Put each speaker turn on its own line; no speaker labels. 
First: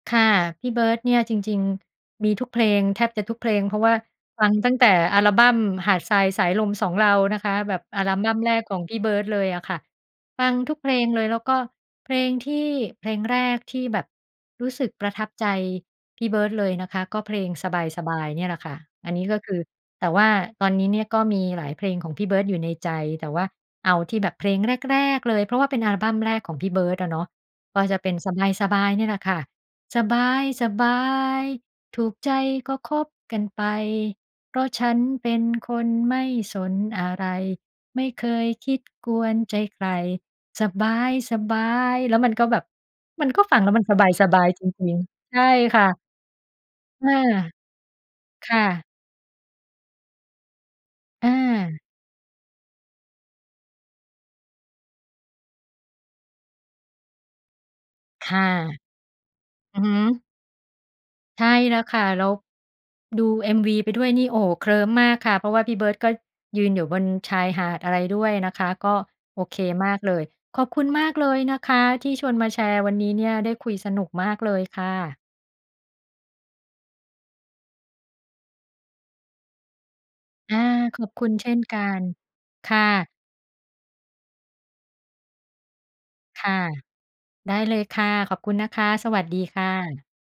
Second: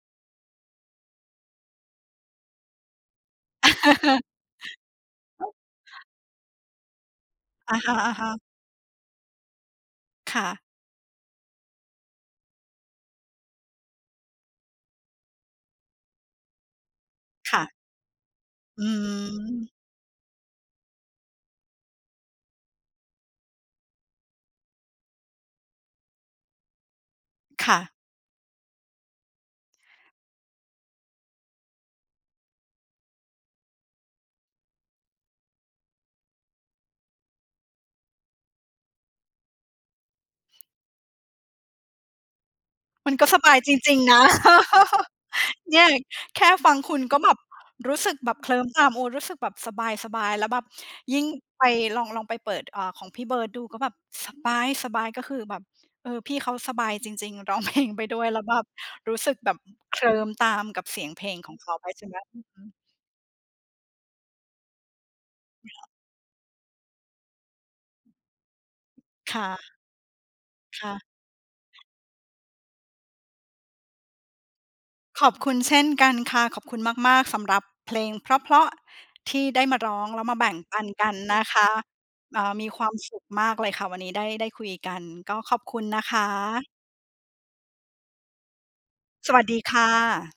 ค่ะ พี่เบิร์ดเนี่ยจริง ๆ มีทุกเพลง แทบจะทุกเพลง เพราะว่าฟังตั้งแต่อัลบั้มหาดทราย สายลม สองเรา นะคะ แ
อ
บ
ะ
บ
ฮ
อัลบ
ะ
ั้ม
ๆ
แรกของพี่เบิร์ดเลยอะค่ะ
ค
ฟ
่
ัง
ะ
ทุกเพลงเลย แล้วก็เพลงที่ เพลงแรกที่แบบรู้สึกประทับใจพี่เบิร์ดเลยนะคะ ก็เพลง
ค่ะ
"สบาย ๆ" เนี่ยแหละค่ะ
อื
อันนี้ก็คือ
ม
แต่ว่าตอนนี้เนี่ยก็มีหลายเพลงของพี่เบิร์ดอยู่ในใจ แต่ว่าเอาที่แบบเพลงแรก ๆ เลย เพราะว่าเป็นอัลบั้มแรกของพี่เบิร์ดอะเนาะ
ค่
ก็
ะ
จะเป็น สบาย ๆ เนี่ยแหละค่ะ สบาย ๆ ถูกใจก็คบกันไป เพราะฉันเป็นคนไม่สนอะไร ไม่เคยคิด กวนใจใคร สบาย ๆ แล้วมันก็แบบ
มัน
ม
ก
ั
็
น
ส
ก็
บ
ฟ
า
ั
ย
งแล
จ
้วมัน
ร
ส
ิง ๆ นะ
บาย ๆ จริง ๆ ใช่
เน
ค
ี
่
่ย
ะ
แค่ฟังคุณ
อา
ก็แบบ รู้สึกแบบ เ
ค
คล
่
ิ้มต
ะ
าม โอ้ รู้สึกแบบสบาย ๆ แล้วแบบยิ่ง
อ
ไป
า
ลอง ลองไปเปิด อ่า ของพี่เบิร์ดดูก็แบบ สบาย ๆ ก็คือแบบ เออ พี่เขาสบายจริง ๆ ร้อง เพลง ไปด้ว
ค
ย แล
่
้
ะ
วแบบรู้สึกแบบ
อือฮึ
เคลิ้มตามกับเสียงเพลง
ใช
ข
่
องเข
แ
า
ล้ว
ไป
ค
ใ
่
ช
ะ
่ไหม?
แล้ว
อือฮึ
ดู MV ไปด้วยนี่ โอ้โฮ เคลิ้มมากค่ะ เพราะว่าพี่เบิร์ดก็ยืนอยู่บนชายหาดอะไรด้วยนะคะ ก็
ค
โอ
่ะ
เคมากเลย ขอบคุ
ค
ณ
่ะ
มากเลยนะคะที่ชวนมาแชร์วันนี้เนี่ย ได้คุยสนุกมากเลยค่ะ
ขอบคุณเช่นกันค่ะ ขอบคุณมาก ๆ สำหรับเพลงเพราะ ๆ ที่ได้มาร้อง แล้วมาแบ่
อ
ง
า
ปัน
ข
ก
อ
ั
บ
น
คุณ
นะ
เช่
ค
น
ะ
กัน
เอ่อ มี
ค
ค
่
วาม
ะ
สุขมากเลยค่ะ วันนี้ได้ ได้คุยกัน ก็ขอบคุณนะค
ค่ะ
ะ
ได้เลยค่ะ ขอบคุณนะคะ สวัส
ส
ดี
วัสด
ค
ี
่
ค่
ะ
ะ